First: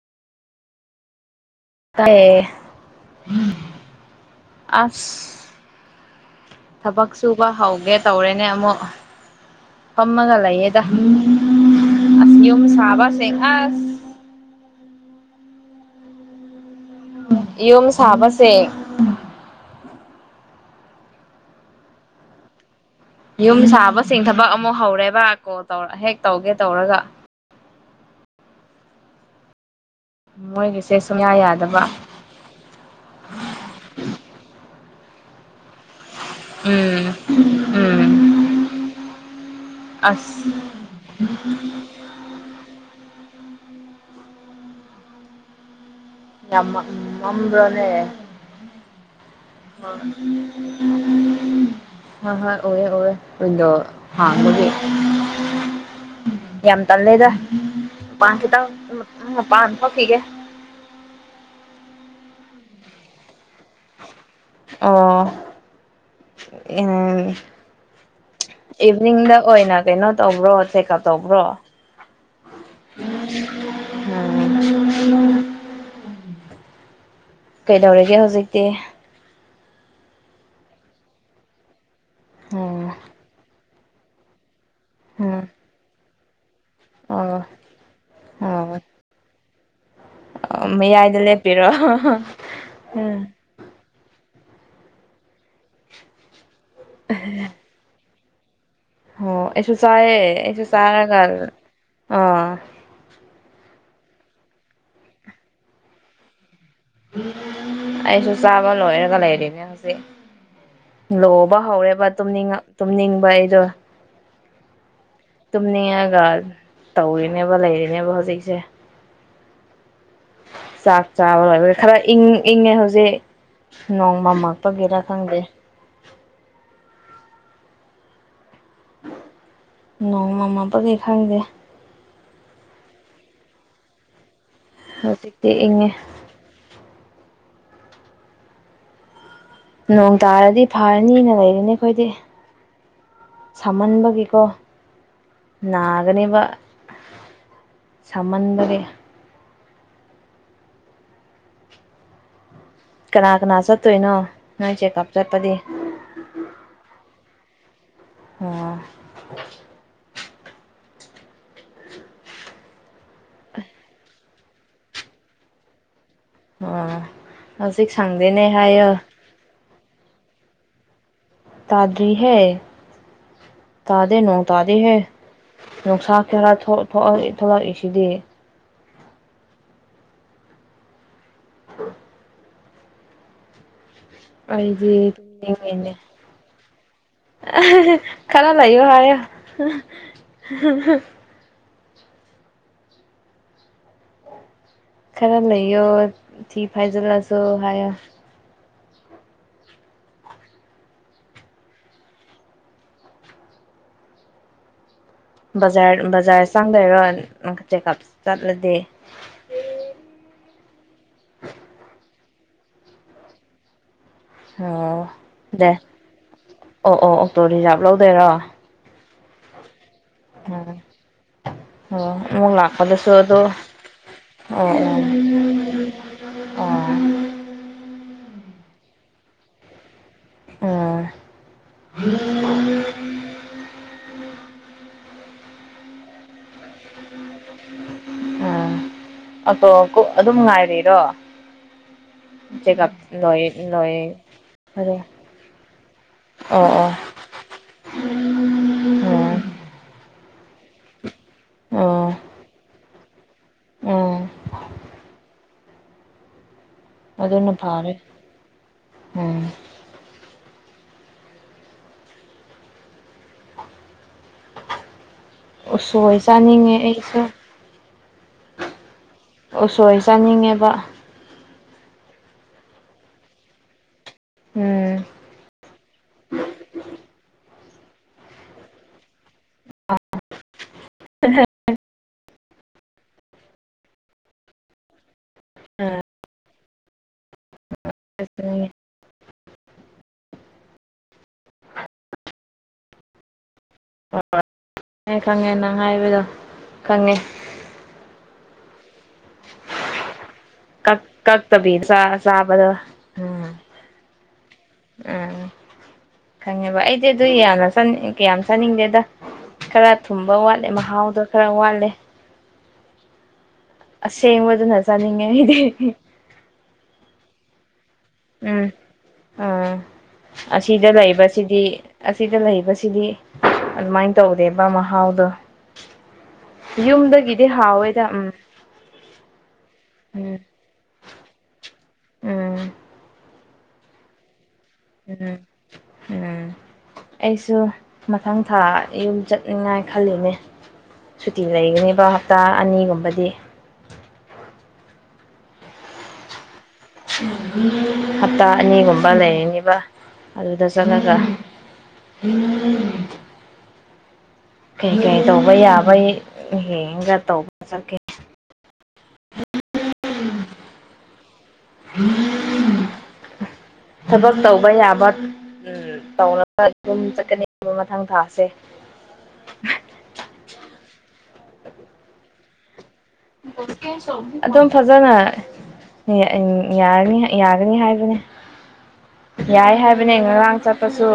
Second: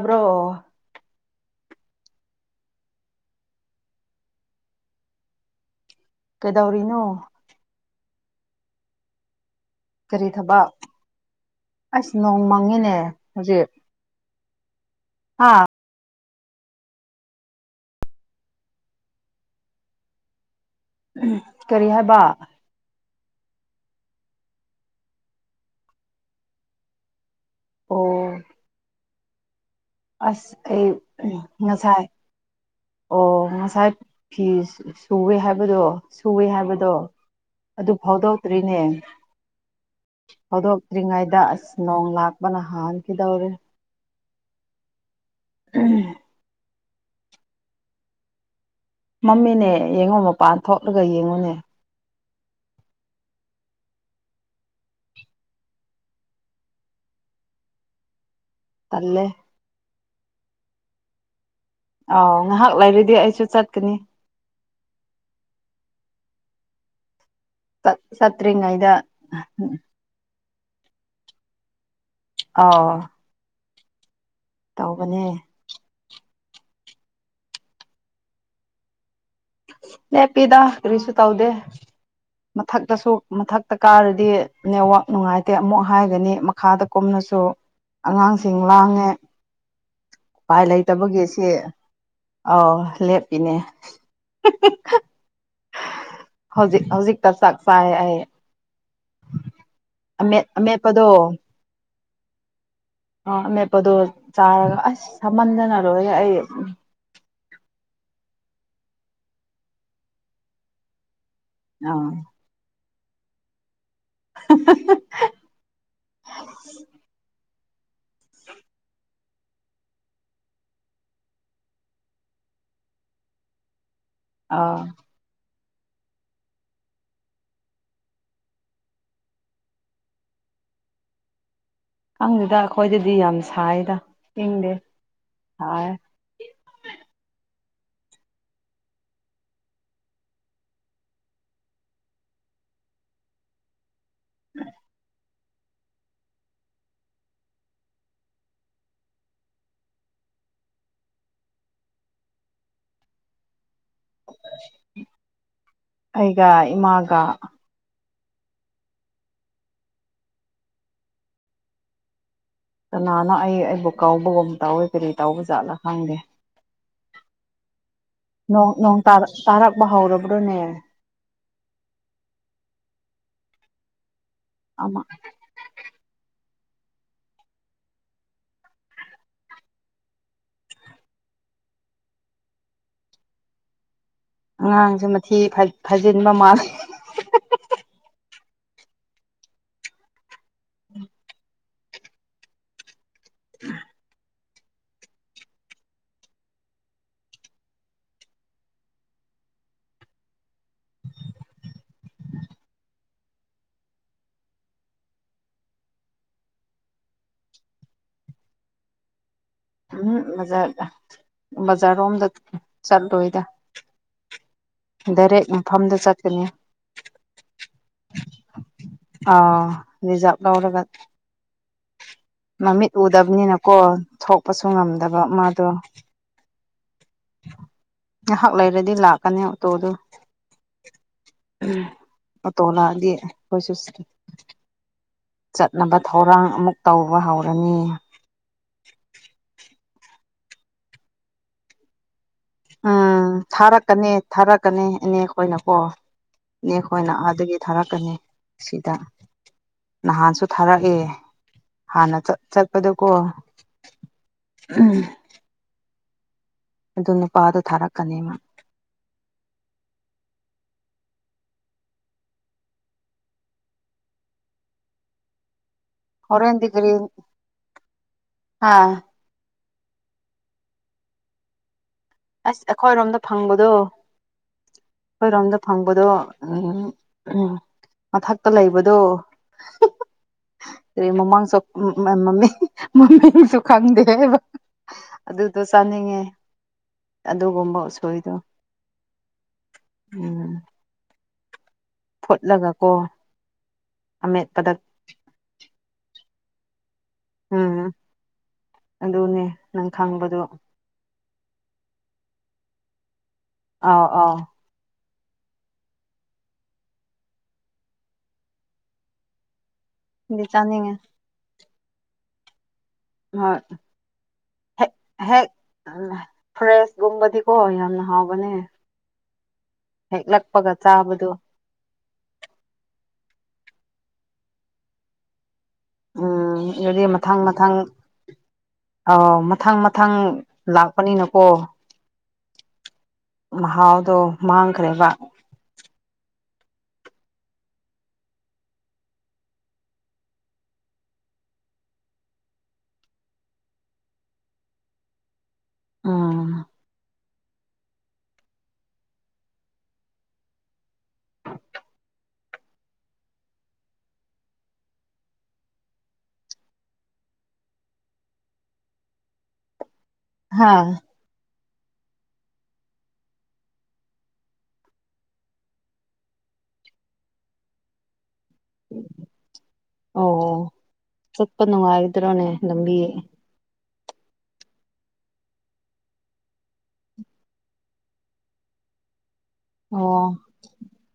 ꯍ꯭ꯔꯣ ꯇ ꯑꯁ ꯀꯩꯗꯧꯔꯤꯅꯣ ꯊꯕꯛ ꯁꯨꯕ ꯍꯧꯒꯦ ꯇꯧꯔꯦꯅꯦ ꯑꯃꯨꯛ ꯀꯔꯤ ꯐꯝꯃꯒ ꯊꯕꯛ ꯂꯩꯌꯦꯦꯗ ꯑꯁ ꯌꯨꯝ ꯁꯥꯕꯁꯦ ꯑꯁ ꯑꯥ ꯌꯨꯝ ꯁꯥꯕꯁꯦ ꯎ ꯀꯔꯤ ꯍꯥꯏꯕ ꯌꯨꯝ ꯁꯥꯕꯁꯤꯡ ꯊꯕꯛ ꯑꯃꯨꯛ ꯍꯧꯔꯦꯕ ꯀꯣ ꯇꯧꯔ ꯍꯦꯛ ꯇꯧꯒꯦ ꯇꯧꯔꯒ ꯑꯣ ꯑꯁ ꯑꯩ ꯃꯣꯏꯒꯤꯁꯦ ꯁꯨꯡꯌꯥ ꯌꯥꯗꯕ ꯉꯁꯥꯏ ꯑꯣ ꯉꯁꯥꯏ ꯐꯤ ꯁꯨꯋꯦ ꯍꯥꯏꯕꯗꯣ ꯁꯨꯌꯦ ꯍꯥꯏꯕꯗꯣ ꯎꯝ ꯑꯗꯨ ꯎꯝ ꯐꯥꯎꯗꯣꯛꯇ꯭ꯔꯤꯅꯦ ꯑꯁ ꯍꯧꯗꯣꯛꯇ꯭ꯔꯤꯉꯩꯗ ꯑꯁ ꯅꯣꯡ ꯂꯥꯛꯄꯅ ꯍꯥꯟꯈꯤꯗꯧꯔꯦ ꯎꯝ ꯃꯝꯕ꯭ꯔꯣꯅꯦ ꯃꯝꯃꯤꯅꯦ ꯑ ꯌꯦꯡꯉꯣ ꯃꯄꯥꯟ ꯊꯣꯛꯂꯒ ꯌꯦꯡꯉꯨꯅꯦ ꯍ ꯍ ꯑꯣꯦ ꯑꯣꯦꯗꯣ ꯍꯥꯡꯒꯤ ꯌꯥꯝ ꯇꯥꯟ ꯂꯩꯦꯗ ꯄꯥꯟꯁꯤꯗ ꯇꯜꯂꯦ ꯄ ꯐꯈꯤꯒꯦ ꯑꯥꯎ ꯉꯥꯏꯍꯥꯛ ꯂꯩꯔꯗꯤ ꯑꯩꯁꯨ ꯆꯠꯀꯅꯤ ꯑꯣ ꯎꯝ ꯆꯠꯇ꯭ꯔꯤꯉꯩꯗ ꯏꯚꯅꯤꯡꯗ ꯑꯣꯏꯅ ꯀꯩꯅꯣ ꯇꯧꯕ꯭ꯔꯣ ꯆꯦꯛꯑꯞ ꯇꯧꯕ꯭ꯔꯣ ꯑꯥꯎ ꯇꯧꯕꯅꯦ ꯎꯝ ꯀꯩꯗꯧꯔꯒꯦ ꯍꯧꯖꯤꯛꯇꯤ ꯅꯦꯄꯤꯗ ꯀꯔꯤꯁꯨ ꯇꯧꯗꯦ ꯎꯝ ꯃꯊꯛꯇꯁꯨ ꯃꯊꯛ ꯇ ꯀꯥꯔꯗꯤ ꯅꯦꯠꯋꯥꯛ ꯎꯝ ꯅꯨꯡꯉꯥꯏꯇꯦ ꯑꯃꯨꯛ ꯍꯥꯏꯒꯅꯤ ꯈꯥꯗ ꯀꯨꯝꯅꯁꯨ ꯑꯣ ꯑꯉꯥꯡꯁꯤꯡ ꯑꯣ ꯂꯥꯡꯉꯦ ꯎꯄꯥꯏ ꯃꯌꯥꯏꯗ ꯂꯩꯇꯕꯒꯤ ꯁꯤ ꯂꯦꯞꯄꯤꯔꯣ ꯑꯥꯎ ꯎꯝ ꯂꯦꯞꯄꯤꯅꯦ ꯍꯧꯖꯤꯛ ꯍꯧꯖꯤꯛꯇ ꯆꯥꯛ ꯆꯥꯏ ꯑꯩ ꯑꯣ ꯑꯩꯁꯨ ꯆꯑꯦ ꯑꯃꯦꯠ ꯑꯦꯁꯨ ꯑꯃꯦꯠꯄꯗꯣ ꯆꯒꯔ ꯑ ꯆꯛꯄꯗꯣ ꯆꯥꯔꯒ ꯑꯁ ꯁꯝꯃꯟꯗꯅ ꯂꯣꯏꯔꯦ ꯑꯩ ꯑꯩꯁꯨ ꯆꯥꯕ ꯂꯣꯏꯔꯒ ꯂꯩꯔꯤꯅꯦ ꯍꯧꯖꯤꯛ ꯂꯣꯕ ꯍꯧꯔꯦꯕ ꯑꯥ ꯇꯨꯝꯅꯤꯡ ꯇꯨꯝꯅꯤꯡꯕ ꯑꯩꯗꯣ ꯇꯨꯝꯅꯤ ꯌꯥꯒ ꯇꯧꯔꯤꯅꯦ ꯂꯩꯔꯤꯅꯦꯕ ꯍꯧꯖꯤꯛꯁꯦ ꯆꯥꯛ ꯆꯥꯕ ꯑꯣꯏꯕ ꯈꯔ ꯏꯪ ꯏꯪꯉꯦ ꯍꯧꯖꯤꯛ ꯑꯥ ꯅꯣꯡꯃꯝꯃꯄꯒꯤꯔꯥ ꯈꯪꯗꯦ ꯅꯣ ꯃꯃꯥꯄꯥꯒꯤ ꯈꯪꯗꯦ ꯈꯪꯗꯦꯗ ꯑꯩꯈꯣꯏꯗꯗꯤ ꯌꯥꯝ ꯁꯥꯏꯗ ꯏꯪꯗꯦ ꯍꯧꯖꯤꯛꯇꯤ ꯁꯥꯏ ꯏꯪꯑꯦ ꯅꯣꯡ ꯇꯥꯔꯗꯤ ꯐꯔꯅꯤꯅ ꯂꯩꯔꯅꯤ ꯑꯩꯈꯣꯏꯗꯤ ꯁꯥꯃꯟꯕꯒꯤ ꯀꯣ ꯅꯥꯒꯅꯤꯕ ꯁꯃꯟꯗꯒꯤ ꯀꯅꯥ ꯀꯅꯥ ꯆꯠꯇꯣꯏꯅꯣ ꯅꯪ ꯆꯦꯛꯑꯞ ꯆꯠꯄꯗꯤ ꯑꯩꯒ ꯏꯃꯥꯒ ꯑꯣ ꯀꯅꯥꯅꯣ ꯑꯩ ꯑꯩꯕꯨ ꯀꯥꯎꯕꯒꯨꯝ ꯇꯥꯎꯋꯤ ꯀꯔꯤ ꯇꯥꯎꯕ ꯖꯥꯠꯂꯥ ꯈꯪꯗꯦ ꯑ ꯍꯧꯖꯤ ꯁꯥꯡꯪꯗꯅꯦ ꯍꯥꯏ ꯃꯍ ꯍꯧꯥꯎꯔꯕ꯭ꯔꯣꯅꯦ ꯇꯥꯗꯔꯤ ꯍꯦ ꯇꯥꯗꯦ ꯅ ꯇꯥꯗꯤꯍꯦ ꯑꯃ ꯅꯨꯡꯁꯥ ꯈꯔ ꯊꯣꯛꯂꯛꯏꯁꯤꯗꯤ ꯎ [inaudible] ꯑꯩꯗꯤ ꯑꯉꯥꯡꯁꯦ ꯃꯊꯤ ꯇꯨꯝꯅꯤꯡꯉꯦꯅꯦ ꯐꯥꯏꯖꯤꯟꯕ ꯃꯥꯜꯂꯦ ꯈꯔ ꯂꯩꯑꯣ ꯍꯥꯏ [inaudible] ꯈꯔ ꯂꯩꯌꯣ ꯊꯤ ꯐꯥꯏꯖꯤꯜꯂꯁꯨ ꯍꯥꯏꯌꯣ ꯕꯖꯔ ꯕꯖꯥꯔ ꯆꯪꯗꯣꯏꯔꯣ ꯆꯦꯛꯀꯞ ꯆꯠꯂꯗꯤ ꯎꯝꯖꯥꯔꯗ [inaudible] ꯕꯖꯥꯔꯔꯣꯝꯗ ꯆꯠꯂꯣꯏꯗ ꯑꯣ ꯗꯥꯏꯔꯦꯛ ꯗꯦ ꯃꯐꯝꯗ ꯆꯠꯀꯅꯤ ꯑꯣ ꯑꯣ ꯑꯣꯛꯇꯣ ꯔꯤꯖꯥꯚ ꯂꯧꯗꯣꯏꯔꯣ ꯑꯥ ꯔꯤꯖꯥꯚ ꯎꯝ ꯂꯧꯔꯒ ꯑꯣ ꯑꯃꯨꯛ ꯃꯃꯤꯠ ꯂꯥꯛꯄꯗꯁꯨ ꯑꯗꯣ ꯎꯗꯕꯅꯤꯅꯀꯣ ꯊꯣꯛꯄꯁꯨ ꯑꯣ ꯉꯝꯗꯕ ꯃꯥꯗꯣ ꯑꯣ ꯉꯥꯏꯍꯥꯛ ꯂꯩꯔꯗꯤ ꯂꯥꯛꯀꯅꯤ ꯑꯣꯇꯣꯗꯨ ꯎꯝ ꯎꯝ [unintelligible] ꯆꯠꯅꯥꯕꯥ ꯊꯧꯔꯥꯡ ꯑꯃꯨꯛ ꯇꯧꯕ ꯍꯧꯔꯅꯤ ꯑꯀꯣ ꯑꯗꯨꯝ ꯉꯥꯏꯔꯤꯔꯣ ꯆꯦꯛꯑꯞ ꯎꯝ ꯂꯣꯏ ꯊꯥꯔꯛꯀꯅꯤ ꯂꯣꯏ ꯊꯥꯔꯛꯀꯅꯤ ꯑꯗꯣ ꯑꯦꯅꯦ ꯑꯩꯈꯣꯏꯅꯀꯣ ꯑꯣ ꯑꯣ ꯅꯈꯣꯏꯅꯥ ꯑꯥꯗꯒꯤ ꯊꯥꯔꯛꯀꯅꯤ ꯁꯤꯗ ꯎꯝ ꯅꯍꯥꯟꯁꯨ ꯊꯥꯔꯛꯑꯦ ꯑꯣ ꯍꯥꯟꯅ ꯆꯠꯄꯗꯀꯣ ꯎꯝ ꯎꯝ ꯑꯗꯨ ꯑꯗꯨꯅ ꯅꯨꯄꯥꯗꯣ ꯐꯔꯦ ꯊꯥꯔꯛꯀꯅꯤ ꯃꯥ ꯎꯝ ꯎꯁꯣꯏ ꯆꯥꯅꯤꯡꯉꯦ ꯑꯩꯁꯨ ꯑꯥ ꯎꯁꯣꯏ ꯆꯥꯅꯤꯡꯉꯦꯕ ꯑꯁ ꯑꯩꯈꯣꯏꯔꯣꯝꯗ ꯐꯪꯕꯗꯣ ꯎꯝ ꯑꯩꯈꯣꯏꯔꯣꯝꯗ ꯐꯪꯕꯗꯣ ꯎꯝ ꯎꯝ ꯃꯊꯛꯇ ꯂꯩꯕꯗꯣ ꯃꯃꯥ ꯁ [inaudible] ꯃꯃꯤꯁꯨ ꯈꯥꯡꯅꯤꯡꯗꯦ ꯑꯗꯨꯗꯣ ꯆꯥꯅꯤꯡꯉꯦ ꯑꯗꯨꯒꯨꯝꯕ ꯎꯁꯣꯏꯗꯣ ꯎꯝ ꯎꯝ ꯐꯣꯠꯂꯒ ꯀꯣ ꯑꯃꯦꯠꯄꯗ ꯍꯣꯏꯍꯣꯏ ꯈꯪꯉꯦ ꯅꯪ ꯍꯥꯏꯕꯗꯣ ꯈꯪꯉꯦ ꯎꯝ ꯑꯗꯨꯅꯦ ꯅꯪ ꯈꯪꯕꯗꯣ ꯀꯛ ꯀꯛꯇꯕꯤ ꯆꯥꯕꯗ ꯎꯝ ꯑ ꯑ [inaudible] ꯎꯝ ꯈꯪꯉꯦꯕ ꯑꯩꯗꯤ ꯑꯗꯨ ꯌꯥꯝꯅꯅꯤꯡ ꯀꯌꯥꯝ ꯆꯥꯅꯤꯡꯗꯦꯗ ꯈꯔ ꯊꯨꯝꯕ ꯑꯗꯨꯗꯤ ꯋꯥꯠꯂꯦ ꯆꯥꯅꯤꯡꯉꯦ ꯃꯍꯥꯎꯗꯣ ꯈꯔ ꯋꯥꯠꯂꯦ ꯍꯣꯏ ꯑꯁꯦꯡꯕꯗꯨꯅ ꯍꯦꯛ ꯆꯥꯅꯤꯡꯉꯦ ꯍꯦꯛ ꯑꯩꯗꯤ ꯐ꯭ꯔꯦꯁꯒꯨꯝꯕꯗꯤꯀꯣ ꯍꯥꯎꯕꯅꯦ ꯎꯝ ꯍꯦꯛꯂꯛꯄꯒ ꯑꯁꯤꯗ ꯆꯥꯕꯗꯣ ꯂꯩꯕꯁꯤꯗꯤ ꯑꯁꯤꯗ ꯂꯩꯕꯁꯤꯗꯤ ꯑꯗꯨꯃꯥꯏꯅ ꯇꯧꯗꯦꯕ ꯃꯍꯥꯎꯗꯣ ꯎꯝ ꯑꯗꯨꯗꯤ ꯃꯊꯪ ꯌꯨꯝꯗꯒꯤꯗꯤ ꯃꯊꯪ ꯍꯥꯎꯋꯦꯗ ꯎꯝ ꯑꯥꯎ ꯃꯊꯪ ꯃꯊꯪ ꯎꯝ ꯂꯥꯛꯄꯅꯤꯅꯀꯣ ꯎꯝ ꯍꯥꯎꯗꯣ ꯎꯝ ꯎꯝ ꯑꯩꯁꯨ ꯃꯊꯪ ꯊꯥ ꯌꯨꯝ ꯆꯠꯅꯤꯡꯉꯥꯏ ꯈꯜꯂꯤꯅꯦ ꯁꯨꯇꯤ ꯂꯩꯒꯅꯦꯕ ꯍꯞꯇꯥ ꯑꯅꯤꯒꯨꯝꯕꯗꯤ ꯑꯥ [inaudible] ꯍꯞꯇꯥ ꯑꯅꯤꯒꯨꯝꯕ ꯂꯩꯔꯤꯅꯤꯕ ꯑꯗꯨꯗ ꯆꯠꯉꯒ ꯎꯝ ꯀꯩꯀꯩ ꯇꯧꯕ ꯌꯥꯕ ꯌꯦꯡꯒ ꯇꯧꯕ ꯆꯠꯀꯦ ꯍꯥꯥ [inaudible] ꯊꯕꯛ ꯇꯧꯕ ꯌꯥꯕ ꯇꯧꯅꯕ ꯑꯗꯨꯝ ꯆꯠꯀꯅꯤ ꯃꯊꯪ ꯊꯥꯁꯦ ꯑꯣ ꯆꯠꯄ ꯅꯨꯡꯉꯥꯏꯗ꯭ꯔꯣꯅꯦ ꯂꯝꯕꯤ ꯑꯗꯨꯝ ꯐꯖꯅ ꯝ [unintelligible] ꯌꯥꯔꯅꯤ ꯌꯥꯒꯅꯤ ꯍꯥꯏꯕꯅꯦ [unintelligible] [inaudible] ꯌꯥꯏ ꯑꯣ ꯍꯥꯏꯕꯅꯦ ꯉꯔꯥꯡ ꯆꯠꯄꯁꯨ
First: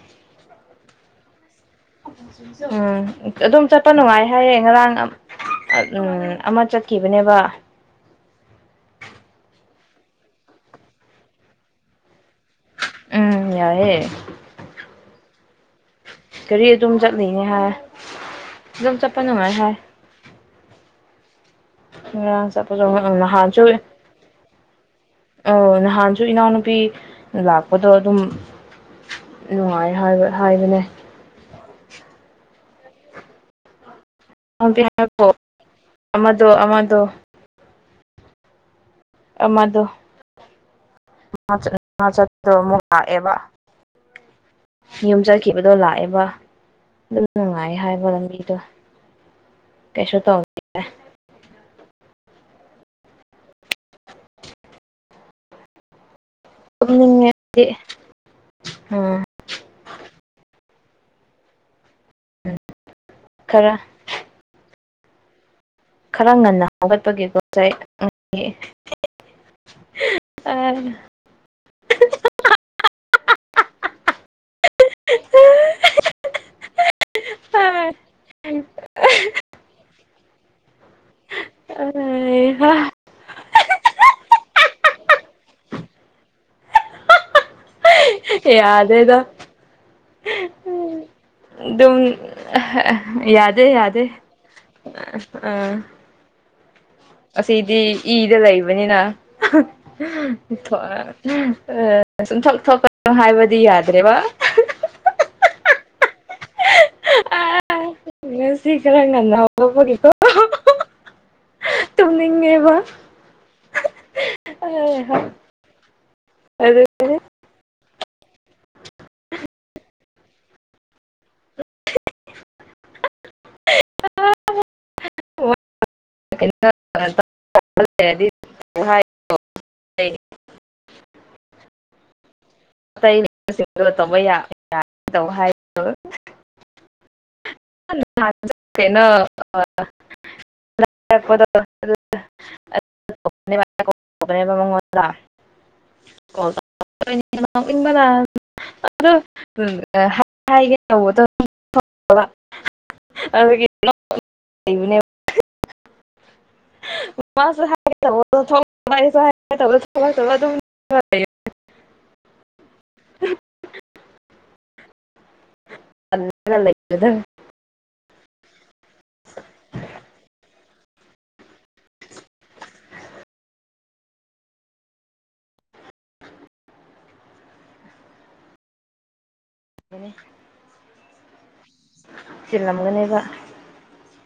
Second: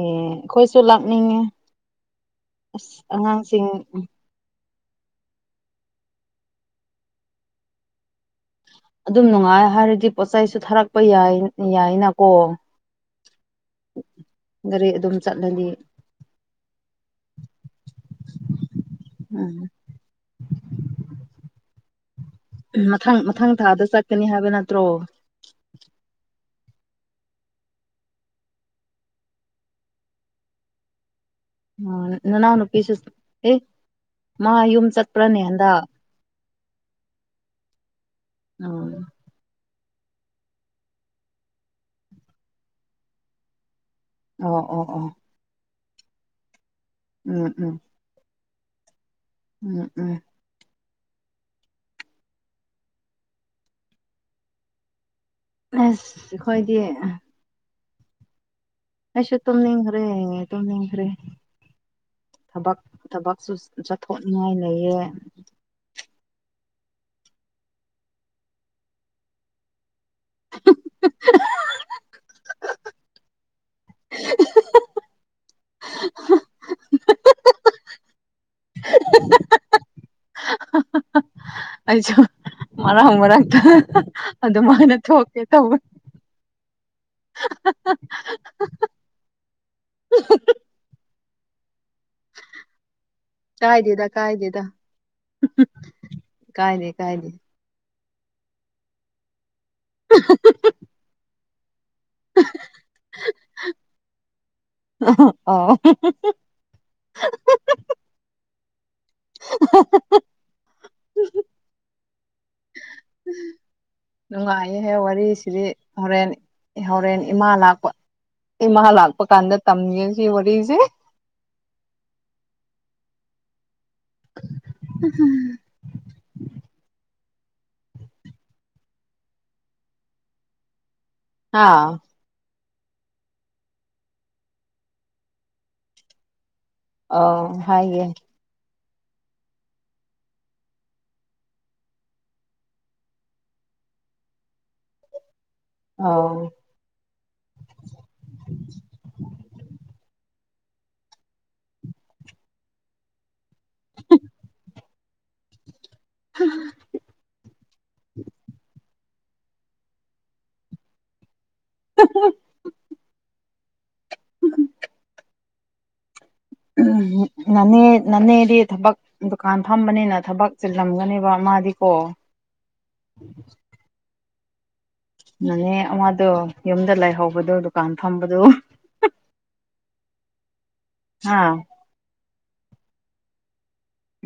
ꯑꯦ ꯑꯩꯈꯣꯏꯁꯨ ꯂꯥꯛꯅꯤꯡꯉꯦ ꯑꯁ ꯎꯝ ꯑꯗꯨꯝ ꯑꯉꯥꯡꯁꯤꯡ ꯆꯠꯄ ꯅꯨꯡꯉꯥꯏ ꯍꯥꯏꯌꯦ ꯉꯔꯥꯡ ꯎꯝ ꯑꯃ ꯆꯠꯈꯤꯕꯅꯦꯕ ꯑꯗꯨꯝ ꯅꯨꯡꯉꯥꯏ ꯍꯥꯏꯔꯗꯤ ꯄꯣꯠꯆ ꯆꯩꯁꯨ ꯊꯥꯔꯛꯄ ꯌꯥꯏ ꯌꯥꯏꯅ ꯀꯣ ꯎꯝ ꯌꯥꯏꯌꯦ ꯒꯥꯔꯤ ꯑꯗꯨꯝ ꯆꯠꯂꯅꯤ ꯒꯥꯔꯤ ꯑꯗꯨꯝ ꯆꯠꯂꯤꯅꯦ ꯍꯥꯏ ꯑꯗꯨꯝ ꯆꯠꯄ ꯎꯝ ꯅꯨꯡꯉꯥꯏ ꯍꯥꯏ ꯄꯣ ꯑ ꯃꯊꯪ ꯃꯊꯪ ꯅꯍꯥꯟꯁꯨ ꯊꯥꯗ ꯆꯠꯀꯅꯤ ꯍꯥꯏꯕ ꯅꯠꯇ꯭ꯔꯣ ꯑ ꯅꯍꯥꯟꯁꯨ ꯏꯅꯥꯎꯅ ꯅꯨꯄꯤ ꯂꯥꯛꯄꯗꯣ ꯑꯗꯨꯝ ꯅꯨꯡꯉꯥꯏꯕ ꯍꯥꯏꯕꯅꯦ ꯅꯅꯥꯎꯅ ꯅꯨꯄꯤꯁꯨ ꯑꯦ ꯃꯥ ꯌꯨꯝ ꯆꯠꯄ꯭ꯔꯅꯦ ꯍꯟꯗ ꯗꯣ ꯑꯃꯥꯡꯗ ꯑ [inaudible] ꯃꯗꯨ ꯆꯠꯨ ꯂꯥꯛꯑꯦꯕ ꯑꯣ ꯑꯣ ꯑꯣ [inaudible] ꯑꯗꯣ ꯂꯥꯛꯑꯦꯕ ꯑꯗꯨ ꯎꯝ ꯎꯝ ꯅꯨꯡꯉꯥꯏ ꯍꯥꯏꯕ ꯂꯝꯕꯤꯗꯣ ꯎꯝ ꯎꯝ [inaudible] ꯑꯦ ꯑꯁ ꯑꯩꯈꯣꯏꯗꯤ ꯇꯨꯝꯅꯤꯡꯉꯦ ꯑꯩꯗꯤ ꯎꯝ ꯑꯩꯁꯨ ꯇꯨꯝꯅꯤꯡꯈ꯭ꯔꯦ ꯇꯨꯝꯅꯤꯡꯈ꯭ꯔꯦ ꯊꯕꯛ ꯊꯕꯛꯁꯨ ꯈꯔ ꯆꯠꯊꯣꯛꯅꯤꯡꯉꯥꯏ ꯂꯩꯌꯦ ꯈꯔ ꯉꯟꯅ ꯍꯥꯞꯒꯠꯄꯒꯤꯦꯀꯣ ꯉꯁꯥꯏ ꯑ [inaudible] ꯍ ꯑ ꯑꯩꯁꯨ ꯃꯔꯔꯥꯡ ꯃꯔꯔꯥꯡ ꯑꯗ ꯃꯥꯅ ꯊꯣꯛꯀꯦ ꯇꯧꯋ ꯌꯥꯗꯦꯗ ꯑꯗꯨꯝ ꯌꯥꯗꯦ ꯀꯥꯏꯗꯦꯗ ꯌꯥꯗꯦ ꯑ ꯀꯥꯏꯅꯦ ꯑꯁꯤꯗꯤ ꯏꯗ ꯂꯩꯕꯅꯤꯅ ꯁꯨꯝ ꯊꯣꯛ ꯊꯣꯛꯄ ꯍꯥꯏꯕꯗꯤ ꯌꯥꯗ꯭ꯔꯦꯕ ꯑꯣ [unintelligible] ꯉꯁꯤ ꯈꯔ ꯉꯟꯅꯕꯀꯣ ꯇꯨꯝꯅꯤꯡꯉꯦꯕ ꯅꯨꯡꯉꯥꯏꯍꯦꯛ ꯋꯥꯔꯤꯁꯤꯗꯤ ꯍꯣꯔꯦꯟ ꯑꯗꯨ ꯍꯣꯔꯦꯟ ꯏꯃꯥ ꯂꯥꯛꯄ ꯏꯃ ꯂꯥꯛꯄ ꯀꯥꯟꯗꯔ ꯇꯝ ꯁꯤ ꯋꯥꯔꯤꯔꯔꯤꯁꯦ ꯎ ꯎꯝ [unintelligible] ꯍ ꯑꯥ ꯑꯇꯩ ꯇꯧꯕ ꯇ ꯍꯥꯏ ꯑꯥꯎ [unintelligible] ꯅ ꯂ ꯑ ꯑ ꯍꯥꯏꯒꯦ ꯇꯧꯕꯗ ꯑꯗꯨꯒꯤ ꯂꯩꯅꯦꯕ ꯃꯥ ꯍꯥꯏ ꯍꯥꯏ ꯊ ꯑꯗꯨ [unintelligible] ꯇꯜꯂꯒ ꯎ ꯂꯩꯕꯗꯣ ꯅꯅꯦ ꯅꯅꯦꯗꯤ ꯊꯕꯛ ꯗꯨꯀꯥꯟ ꯐꯝꯕꯅꯤꯅ ꯊꯕꯛ ꯆꯤꯜꯂꯝꯒꯅꯦꯕ ꯃꯥꯗꯤꯀꯣ ꯅꯅꯦ ꯃꯥꯗꯣ ꯌꯨꯝꯗ ꯂꯩꯥꯏꯍꯧꯕꯗꯣ ꯗꯨꯀꯥꯟ ꯐꯝꯕꯗꯨꯣ ꯑꯗꯨꯅꯤ ꯑꯥ ꯁꯤꯜꯂꯝꯒꯅꯦꯕ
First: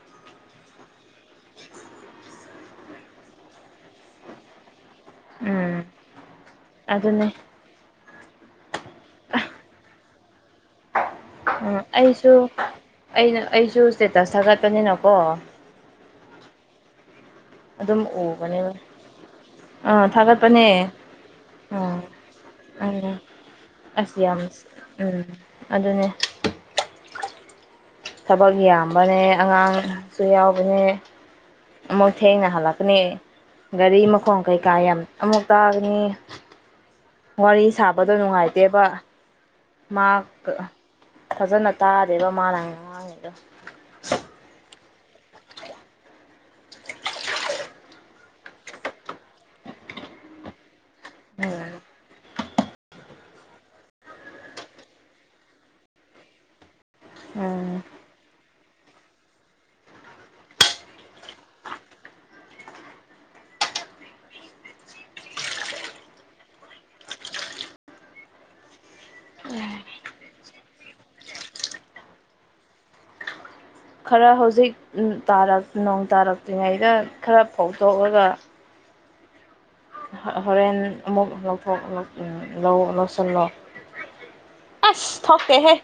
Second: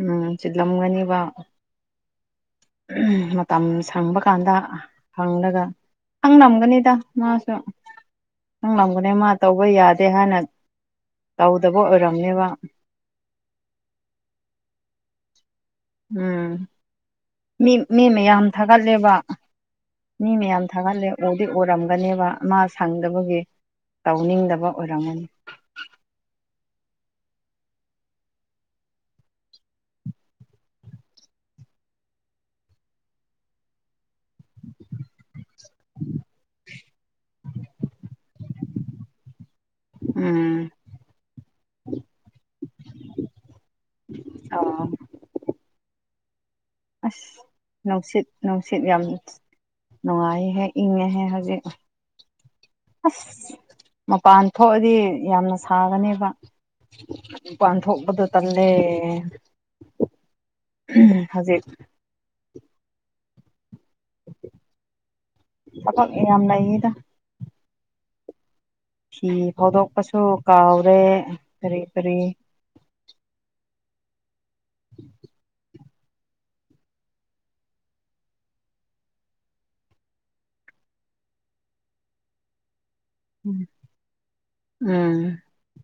ꯎꯝ ꯆꯤꯜꯂꯝꯒꯅꯤꯕ ꯃꯇꯝ ꯁꯪꯕ ꯀꯥꯟꯗ ꯍꯪꯂꯒ ꯎꯝ ꯈꯪ ꯅꯝꯒꯅꯤꯗ ꯑꯗꯨꯅꯦ ꯃꯥꯁꯨ ꯅꯪ ꯉꯒꯅꯦ ꯃꯥ ꯇꯧꯕ ꯌꯥꯗꯦ ꯍꯥꯏꯅ ꯎꯝ ꯇꯧꯗꯕ ꯑꯩꯁꯨ ꯑꯣꯏꯔꯝꯅꯦꯕ ꯑꯩꯅ ꯑꯩꯁꯨ ꯏꯁꯇꯦꯇꯁ ꯊꯥꯒꯠꯄꯅꯤꯅꯀꯣ ꯎꯝ ꯃꯤ ꯑꯗꯨꯝ ꯃꯤ ꯃꯌꯥꯝ ꯎꯕꯅꯦꯕ ꯊꯥꯒꯠꯂꯦꯕ ꯑꯥ ꯃꯤ ꯃꯌꯥꯝ ꯊꯥꯒꯠꯄꯅꯦ ꯊꯥꯒꯠꯂꯦ ꯎꯗꯤ ꯎꯝ ꯑꯣꯏꯔꯝꯒꯅꯦꯕ ꯃꯥ ꯎꯝ ꯁꯪꯗꯕꯒꯤ ꯑꯁ ꯌꯥꯝ ꯇꯧꯅꯤꯡꯗꯕ ꯎꯝ ꯑꯣꯏꯔꯝꯒꯅꯤ ꯑꯗꯨꯅꯦ ꯊꯕꯛ ꯌꯥꯝꯕꯅꯦ ꯑꯉꯥꯡꯁꯨ ꯌꯥꯎꯕꯅꯦ ꯑꯃꯨꯛ ꯊꯦꯡꯅ ꯍꯜꯂꯛꯀꯅꯤ ꯒꯥꯔꯤ ꯃꯈ ꯈꯣꯡ ꯀꯩꯀꯥ ꯌꯥꯝ ꯑꯃꯨꯛ ꯇꯥꯒꯅꯤ ꯋꯥꯔꯤ ꯁꯥꯕꯗꯣ ꯅꯨꯡꯉꯥꯏꯇꯦꯕ ꯃꯍꯥꯛ ꯎꯝ ꯐꯖꯅ ꯇꯥꯗꯦꯕ ꯃꯥꯅ ꯉꯉꯥꯡꯉꯤꯗꯣ ꯑꯣ ꯑꯁ ꯅꯨꯡꯁꯤꯠ ꯅꯨꯡꯁꯤꯠ ꯌꯥꯝ ꯅꯨꯡꯉꯥꯏꯍꯦꯛ ꯏ ꯍꯦ ꯍꯧꯖꯤꯛ ꯎꯝ ꯑꯁ ꯃꯄꯥꯟ ꯊꯣꯛꯑꯗꯤ ꯌꯥꯝꯅ ꯁꯥꯒꯅꯦꯕ ꯎꯝ ꯥꯟꯊꯣꯛꯕꯗ ꯇꯂꯦ ꯍꯧꯖꯤꯛ ꯑꯄꯣ ꯌꯥꯝ ꯂꯩꯗ ꯐꯤ ꯐꯥꯎꯗꯣꯛꯄꯁꯨ ꯀꯥꯎꯔꯦ ꯀꯔꯤ ꯀꯔꯤ ꯈꯔ ꯍꯧꯖꯤꯛ ꯎ ꯇꯥꯔ ꯅꯣꯡ ꯇꯥꯔꯛꯇ꯭ꯔꯤꯉꯩꯗ ꯈꯔ ꯐꯧꯗꯣꯛꯑꯒ ꯍꯣꯔꯦꯟ ꯑꯃꯨꯛ ꯂꯧꯊꯣꯛ ꯂꯧ ꯂꯧꯁꯤꯜꯂꯣ ꯎꯝ ꯑꯁ ꯎꯝ ꯊꯀꯦ ꯍꯦ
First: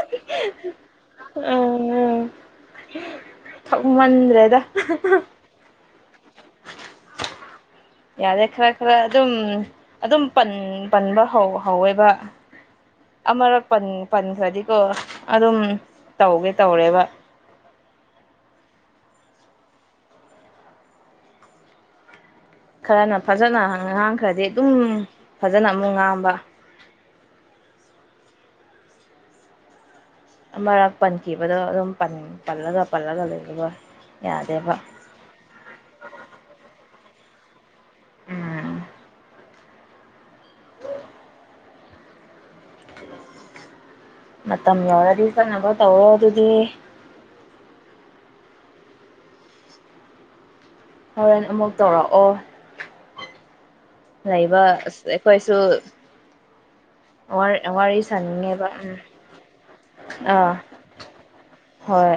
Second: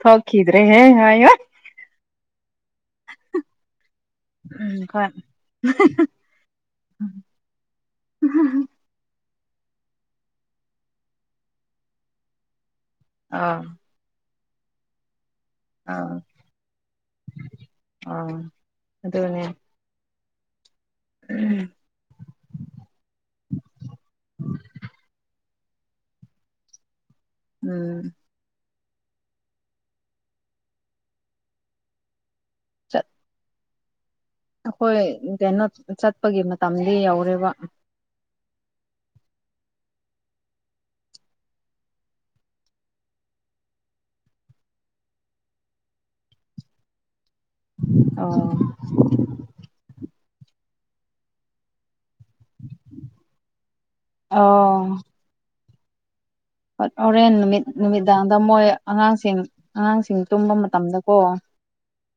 ꯊꯈꯤꯗ꯭ꯔꯦ ꯍꯦ ꯍꯥꯏꯣ ꯎꯝ ꯊꯛꯃꯟꯗ꯭ꯔꯦꯗ ꯎꯝ ꯈꯣꯏ ꯌꯥꯗꯦꯀ꯭ꯔ ꯑꯦꯀ꯭ꯔ ꯑꯗꯨꯝ ꯑꯗꯨꯝ ꯄꯟꯕ ꯍꯧꯋꯦꯕ ꯑꯔ ꯑꯥ ꯄꯟ ꯄꯟꯈ꯭ꯔꯗꯤꯀꯣ ꯑꯗꯨꯝ ꯑꯥ ꯇꯧꯒꯦ ꯇꯧꯔꯦꯕ ꯑꯗꯨꯗꯅ ꯎꯝ ꯈꯔꯅ ꯐꯖꯅ ꯑꯉꯥꯡ ꯈ꯭ꯔꯗꯤ ꯑꯗꯨꯝ ꯐꯖꯅ ꯑꯃꯨꯛ ꯉꯥꯡꯕ ꯎꯝ ꯑꯃꯔꯛ ꯄꯟꯈꯤꯕꯗꯣ ꯑꯗꯨꯝ ꯄꯜꯂꯒ ꯄꯜꯂꯒ ꯂꯩꯔ ꯍꯈꯣꯏ ꯀꯩꯅꯣ ꯆꯠꯄꯒꯤ ꯃꯇꯝꯗꯤ ꯌꯧꯔꯦꯕ ꯎꯝ ꯃꯇꯝ ꯌꯧꯔꯗꯤ ꯆꯠꯅꯕꯣ ꯇꯧꯔꯣ ꯑꯗꯨꯗꯤ ꯑ ꯍꯣꯔꯦꯟ ꯑꯃꯨꯛ ꯇꯧꯔꯛꯑꯣ ꯂꯩꯕ ꯑꯩꯈꯣꯏꯁꯨ ꯠ ꯍꯣꯔꯦꯟ ꯅꯨꯃꯤꯠ ꯋꯥꯔꯤ ꯅꯨꯃꯤꯗꯥꯡꯗ ꯃꯣꯏ ꯁꯥꯅꯤꯡꯉꯦꯕ ꯎꯝ ꯑꯉꯥꯡꯁꯤꯡ ꯑꯉꯥꯡꯁꯤꯡ ꯑꯥ ꯇꯨꯝꯕ ꯃꯇꯝꯗꯀꯣ ꯎ ꯍꯣꯏ